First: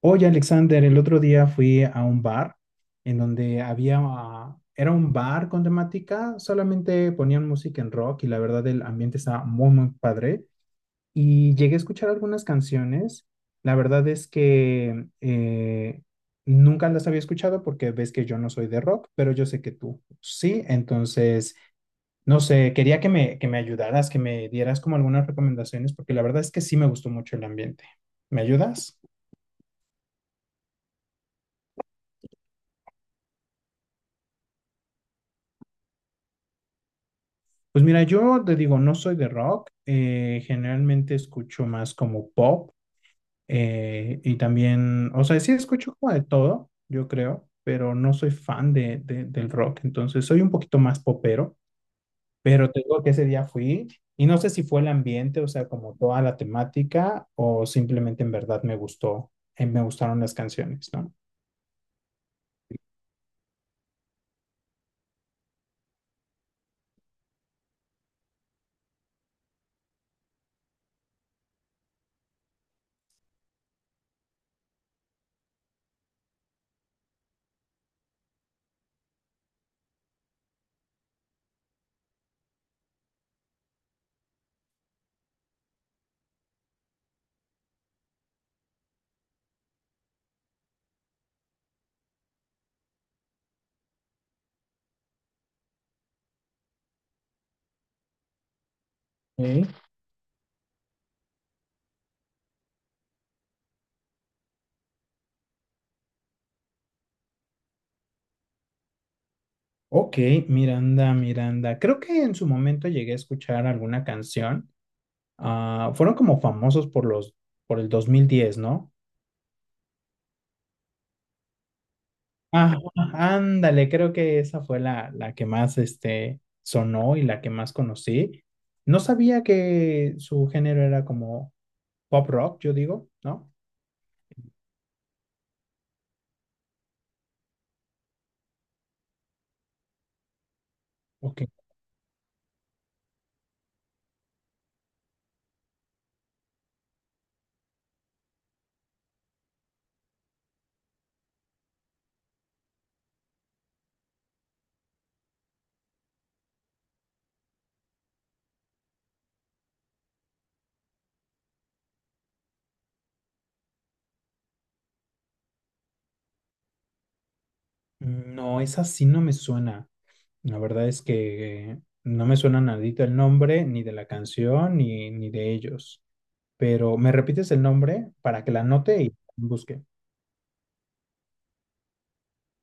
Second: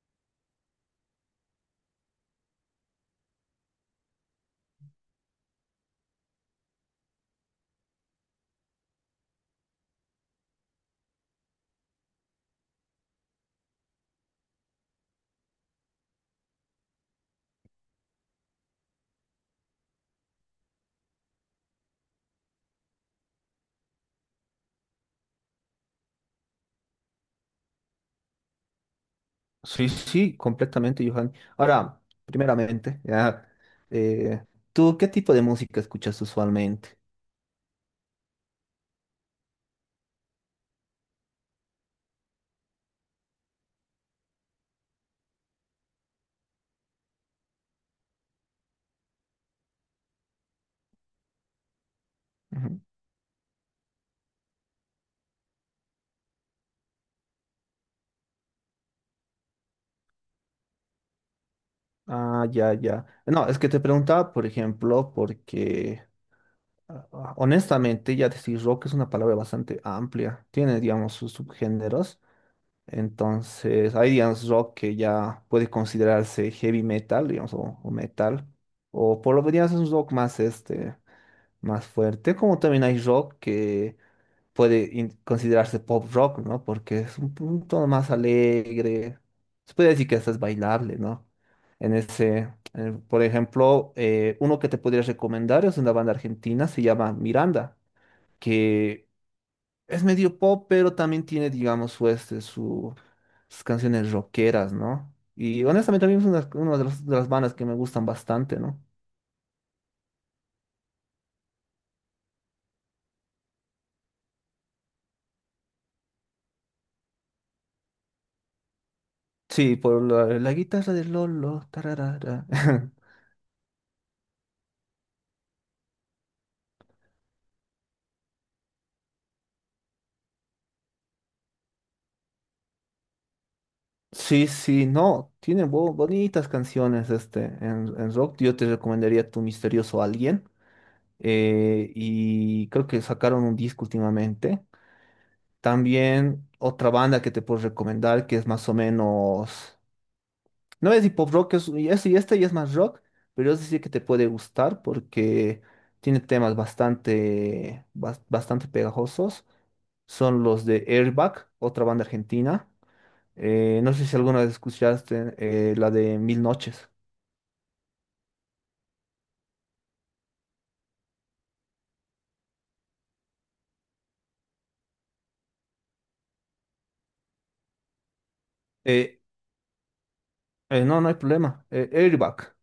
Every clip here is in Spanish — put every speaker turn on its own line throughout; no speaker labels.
Oye, Alexander, el otro día fui a un bar en donde había, era un bar con temática, solamente ponían música en rock y la verdad el ambiente estaba muy, muy padre. Y llegué a escuchar algunas canciones. La verdad es que nunca las había escuchado porque ves que yo no soy de rock, pero yo sé que tú sí. Entonces, no sé, quería que me ayudaras, que me dieras como algunas recomendaciones porque la verdad es que sí me gustó mucho el ambiente. ¿Me ayudas?
Sí, sí, completamente, Johan. Ahora, primeramente, ya, eh, ¿tú qué tipo de música escuchas usualmente?
Pues mira, yo te digo, no soy de rock, generalmente escucho más como pop y también, o sea, sí escucho como de todo, yo creo, pero no soy fan del rock, entonces soy un poquito más popero, pero
Ujú.
te digo que ese día fui y no sé si fue el ambiente, o sea, como toda la temática o simplemente en verdad me gustó, me gustaron las canciones, ¿no?
Ah, ya, ya. No, es que te preguntaba, por ejemplo, porque honestamente ya decir rock es una palabra bastante amplia. Tiene, digamos, sus subgéneros. Entonces, hay, digamos, rock que ya puede considerarse heavy metal, digamos, o metal. O por lo menos es un rock más, este, más fuerte. Como también hay rock que considerarse pop rock, ¿no? Porque es un tono más alegre. Se puede decir que hasta es bailable, ¿no? Por ejemplo, uno que te podría recomendar es una banda argentina, se llama Miranda, que
Ok.
es medio pop, pero también tiene, digamos, sus canciones rockeras, ¿no? Y honestamente a mí es una, las de las bandas que me gustan bastante, ¿no?
Ok, Miranda, Miranda. Creo que en su momento llegué a escuchar alguna canción. Ah, fueron como famosos por el 2010, ¿no?
Sí, por la guitarra de Lolo, tararara.
Ah, ándale, creo que esa fue la que más este, sonó y la que más conocí. No sabía que su género era como pop rock, yo digo, ¿no?
Sí, sí, no, tiene bonitas canciones este en rock. Yo te recomendaría Tu Misterioso Alguien.
Ok.
Y creo que sacaron un disco últimamente. También otra banda que te puedo recomendar que es más o menos. No es hip hop rock, este ya es más rock, pero yo sí que te puede gustar porque tiene temas bastante pegajosos. Son los de Airbag, otra banda argentina. No sé si alguna vez escuchaste la de Mil Noches.
No, esa sí no me suena. La verdad es que no me suena nadito el nombre, ni de la canción, ni, ni de ellos. Pero, ¿me repites el nombre para que la anote y
Eh,
busque?
no, no hay problema. Airbag.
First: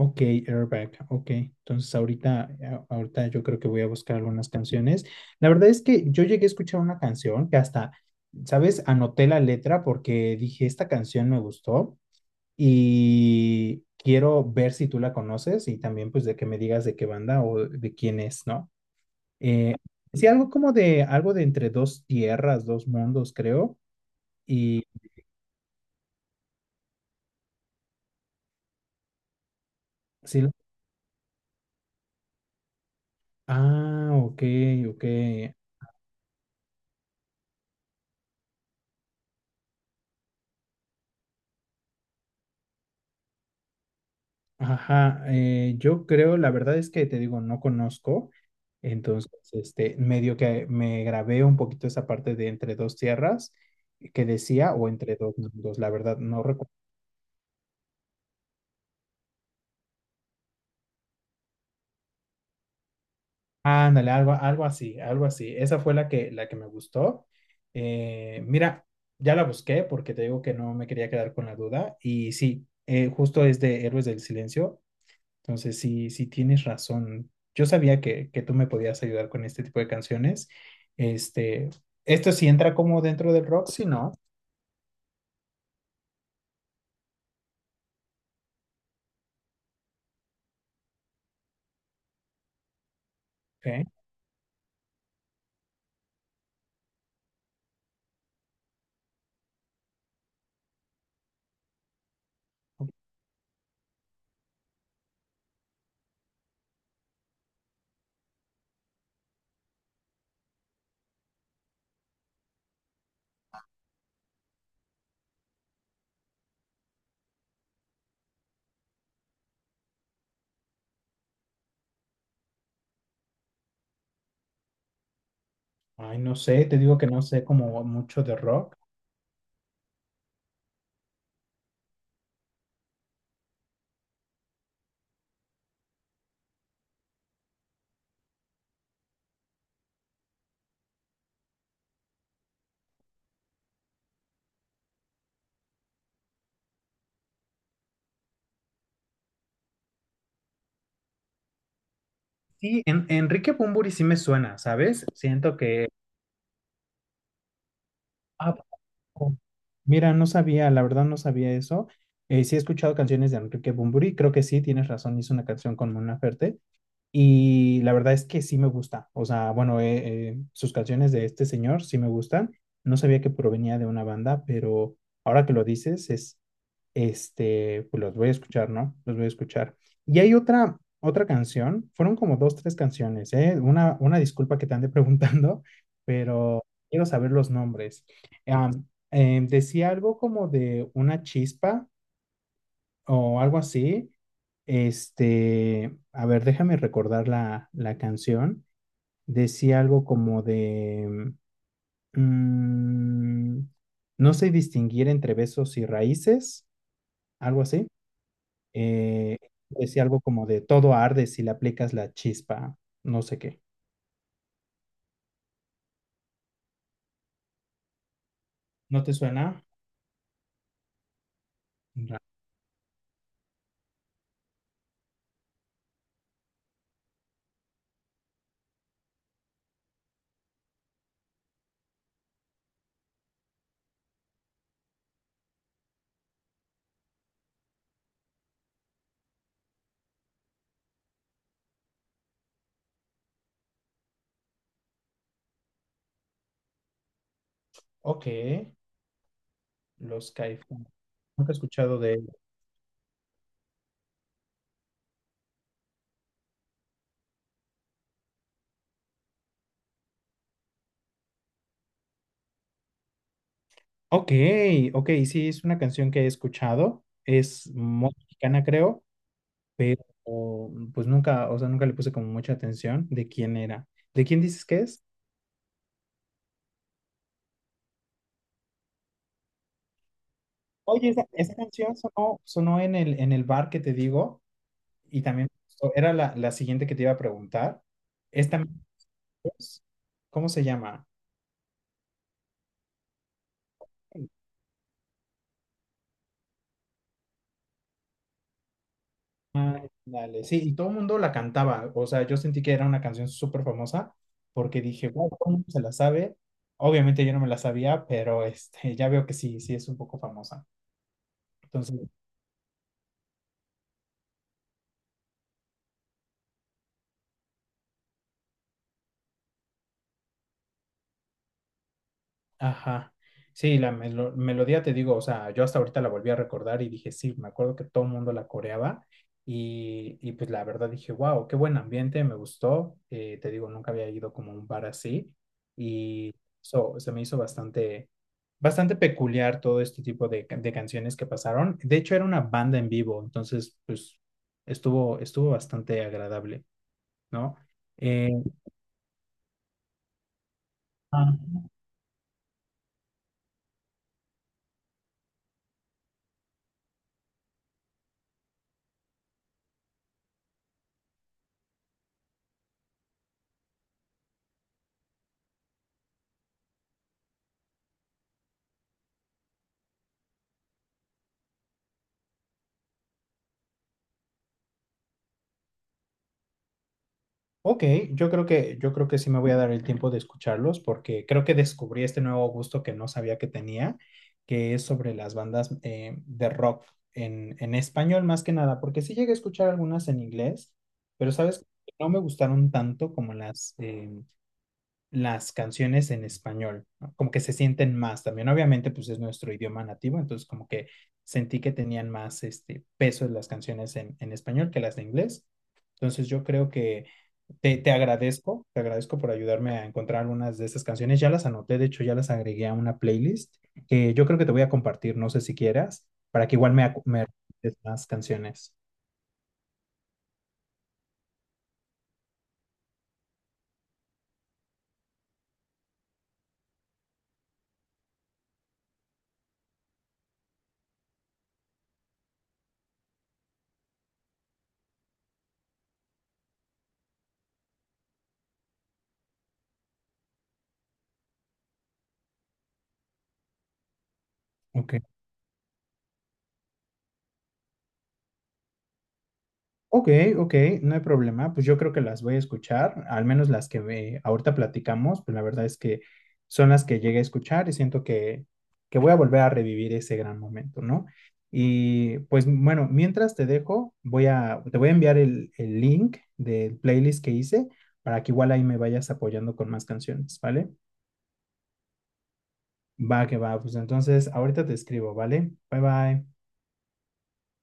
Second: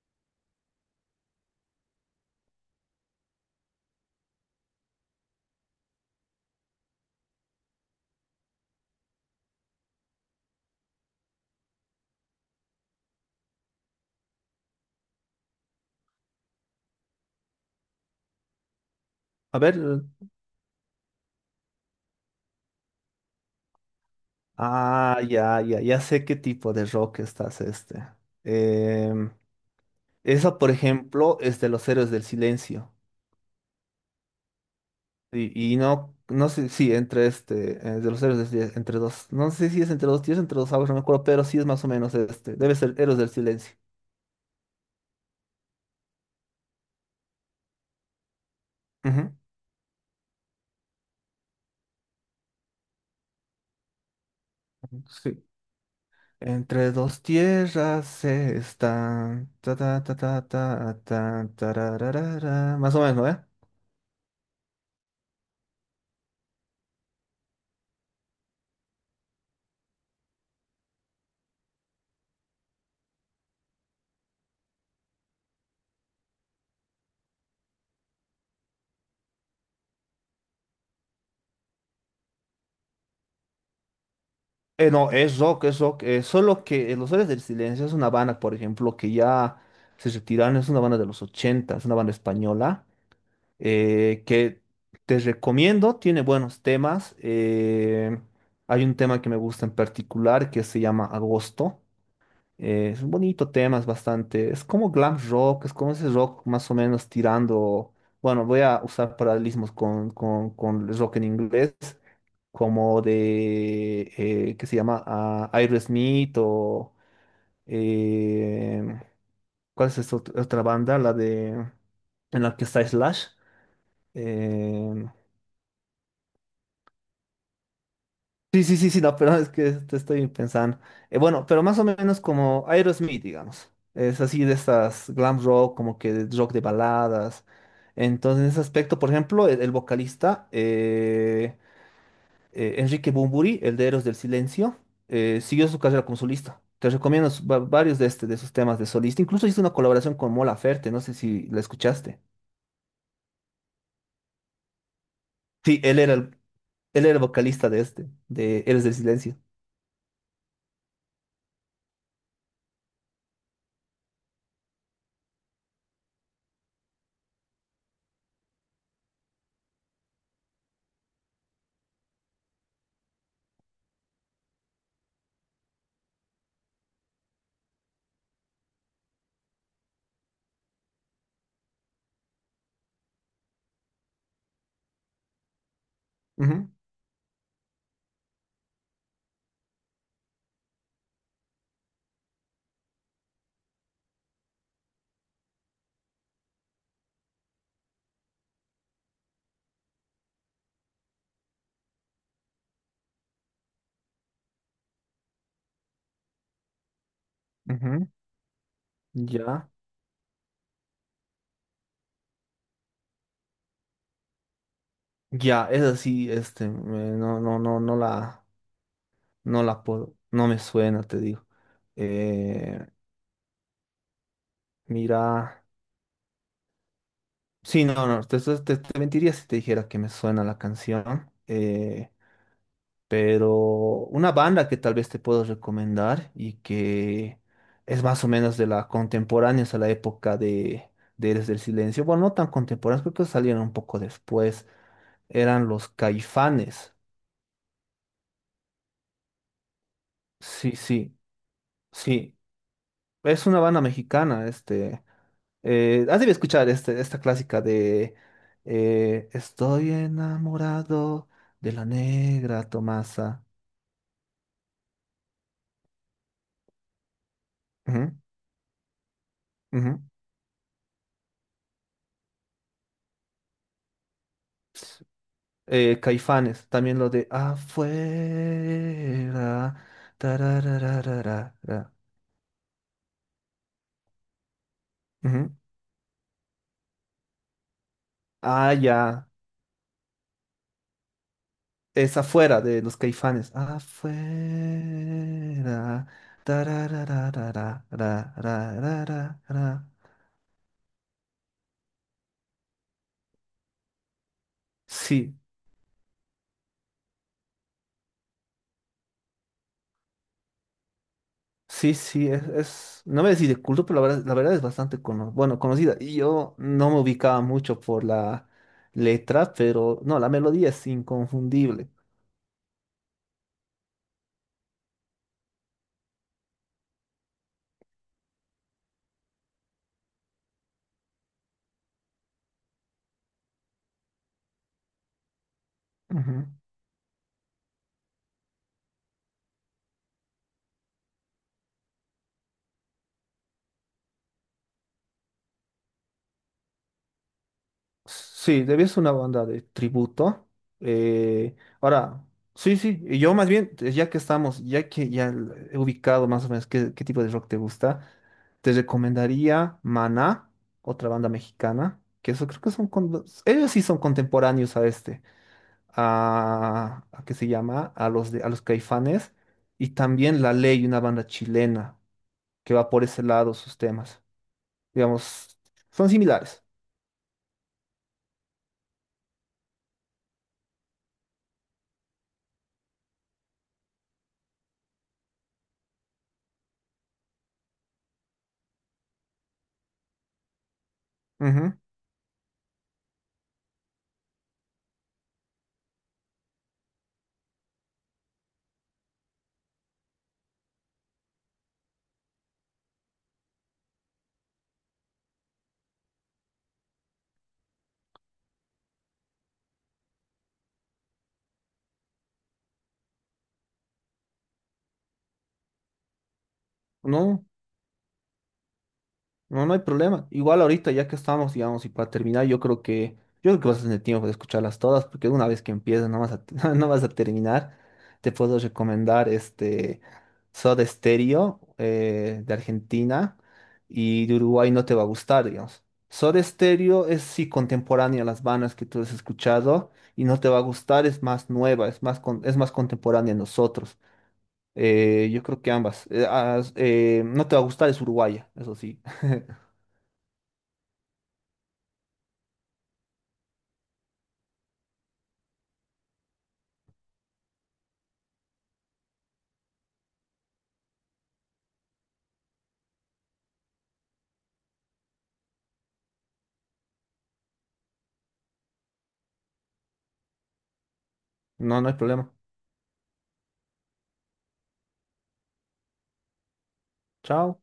Ok, Airbag, ok. Entonces ahorita, ahorita yo creo que voy a buscar algunas canciones. La verdad es que yo llegué a escuchar una canción que hasta, ¿sabes? Anoté la letra porque dije, esta canción me gustó y quiero ver si tú la conoces y también pues de que me digas de qué banda o de quién es, ¿no?
A
Eh,
ver.
sí, algo como de, algo de entre dos tierras, dos mundos, creo. Y
Ah, ya sé qué tipo de rock estás este. Em,
sí,
Esa, por ejemplo, es de los Héroes del Silencio.
ah, ok, ok.
Y no, no sé, sí, entre este, de los Héroes del Silencio, entre dos, no sé si es entre dos tíos, entre dos aguas, no me acuerdo, pero sí es más o menos este. Debe ser Héroes del Silencio.
Ajá, yo creo, la verdad es que te digo, no conozco, entonces,
Ujú,
este, medio que me grabé un poquito esa parte de entre dos tierras que decía, o
ujú.
entre
Sí.
dos mundos, la verdad no recuerdo.
Entre dos tierras se están. Ta, ta, ta, ta, ta, ta, tarararara. Más o menos, ¿eh?
Ándale, algo, algo así, algo así. Esa fue la que me gustó. Mira, ya la busqué porque te digo que no me quería quedar con la duda y sí, justo es de Héroes del Silencio. Entonces, sí, sí tienes razón. Yo sabía que tú me podías ayudar con este tipo de canciones. Este, esto sí entra como dentro del rock, si no.
No, es rock, es rock. Solo que Los Héroes del Silencio es una banda, por ejemplo, que ya se retiraron. Es una banda de los 80, es una banda española.
Ok.
Que te recomiendo, tiene buenos temas. Hay un tema que me gusta en particular que se llama Agosto. Es un bonito tema, es bastante. Es como glam rock, es como ese rock más o menos tirando. Bueno, voy a usar paralelismos con el rock en inglés, como de. ¿Qué se llama? Ah, Aerosmith o. eh, ¿Cuál es esta otra banda? La de. En la que está Slash. eh,
Ay, no sé, te digo que no sé como mucho de
Sí,
rock.
sí, sí, sí, no, pero es que te estoy pensando. Bueno, pero más o menos como Aerosmith, digamos. Es así de estas glam rock, como que de rock de baladas. Entonces, en ese aspecto, por ejemplo, el vocalista Enrique Bunbury, el de Héroes del Silencio, siguió su carrera como solista. Te recomiendo varios de, este, de sus temas de solista. Incluso hizo una colaboración con Mola Ferte, no sé si la escuchaste.
Sí, en, Enrique Bunbury sí me suena, ¿sabes? Siento
Sí,
que...
él era el vocalista de este,
Ah,
de Héroes del
poco.
Silencio.
Mira, no sabía, la verdad no sabía eso. Sí he escuchado canciones de Enrique Bunbury, creo que sí, tienes razón, hizo una canción con Mona Ferte. Y la verdad es que sí me gusta. O sea, bueno, sus canciones de este señor sí me gustan. No sabía que provenía de una banda, pero ahora que lo dices, es, este, pues los voy a escuchar, ¿no? Los voy a escuchar. Y hay otra, otra canción, fueron como dos, tres canciones, ¿eh? Una disculpa que te ande preguntando, pero
Ujú,
quiero saber los nombres. Am, decía algo como de una chispa o algo así, este, a ver, déjame recordar la canción. Decía algo como de, mm, no sé distinguir entre besos y raíces, algo así.
ujú.
Eh,
Ya.
decía algo como de, todo arde si le aplicas la chispa, no sé qué.
Ya, esa sí, este,
¿No te
no
suena?
la puedo, no me suena, te digo.
Ra-
Eh, mira, sí, no, no, te mentiría si te dijera que me suena la canción, pero una banda que tal vez te puedo recomendar y que es más o menos de la contemporánea, a la época de Eres del Silencio, bueno, no tan contemporáneos, creo que salieron un poco después, eran los Caifanes,
Ok, los
sí,
caifanes.
sí,
Nunca he escuchado de ellos.
sí. Es una banda mexicana, este. Has debido escuchar este, esta clásica de Estoy enamorado de la negra Tomasa.
Ok, ok, sí, es una canción que he escuchado. Es
Ujú,
muy mexicana, creo.
ujú.
Pero pues nunca, o sea, nunca le puse como mucha atención de quién era. ¿De quién dices que es?
Caifanes, también lo de afuera.
Oye, esa
Tararararara,
canción sonó, sonó en el bar que te digo y también
ujú.
me gustó. Era la, la siguiente que te iba a preguntar. Esta,
Ah, ya.
¿cómo se llama?
Es afuera de los Caifanes. Afuera. Tararararararararara.
Dale, sí, y todo el mundo la cantaba, o sea, yo sentí que era una canción súper famosa porque dije, wow,
Sí.
todo el mundo se la sabe. Obviamente yo no me la sabía, pero este, ya veo que sí, sí es un poco famosa.
Sí,
Entonces,
sí, no me decís de culto, pero la verdad es bueno, conocida. Y yo no me ubicaba mucho por la letra, pero no, la melodía es inconfundible.
ajá. Sí, la melodía te digo, o sea, yo hasta ahorita la volví a recordar y dije, sí, me acuerdo que todo el mundo la coreaba y pues la verdad dije, wow, qué buen ambiente, me gustó. Te digo, nunca había ido como a un bar así y
Ujú.
so, se me hizo bastante, bastante peculiar todo este tipo de canciones que pasaron. De hecho, era una banda en vivo, entonces, pues estuvo, estuvo bastante agradable, ¿no? Eh,
Sí, debía ser una banda de tributo.
ah.
Eh, ahora, sí, sí, y yo más bien, ya que estamos, he ubicado más o menos qué tipo de rock te gusta, te recomendaría Maná, otra banda mexicana, que eso creo que son, ellos sí son contemporáneos a este. A ¿Qué se llama? A los Caifanes y también La Ley, una banda chilena que va por ese lado sus temas. Digamos, son similares.
Ok, yo creo que sí me voy a dar el tiempo de escucharlos porque creo que descubrí este nuevo gusto que no sabía que tenía, que es sobre las bandas de rock en español más que nada, porque sí llegué a escuchar algunas en inglés, pero sabes,
Ujú.
no me gustaron tanto como las canciones en español, ¿no? Como que se sienten más también, obviamente pues es nuestro idioma nativo, entonces como que sentí que tenían más este, peso las canciones en español que las de inglés. Entonces yo creo que te agradezco por ayudarme a encontrar algunas de estas canciones. Ya las anoté, de hecho ya las agregué a una playlist que yo creo que te voy a compartir, no sé si quieras, para que igual me, acu- me
¿No?
recomiendes más canciones.
No, no hay problema. Igual ahorita, ya que estamos, digamos, y para terminar, yo creo que vas a tener tiempo de escucharlas todas, porque una vez que empiezas no vas a, no vas a terminar. Te puedo recomendar este Soda Stereo de Argentina y de Uruguay no te va a gustar, digamos. Soda Stereo es sí contemporánea a las bandas que tú has escuchado y no te va a gustar, es más nueva, es más contemporánea a nosotros.
Ok.
Yo creo que ambas. No te va a gustar, es uruguaya, eso sí.
Ok, ok, no hay problema. Pues yo creo que las voy a escuchar, al menos las ahorita platicamos, pues la verdad es que son las que llegué a escuchar y siento que voy a volver a revivir ese gran momento, ¿no? Y pues bueno, mientras te dejo, te voy a enviar el link del playlist que hice para que igual ahí me vayas apoyando con más canciones, ¿vale?
No, no hay problema.
Va que va, pues entonces ahorita te escribo, ¿vale? Bye bye.
Chao.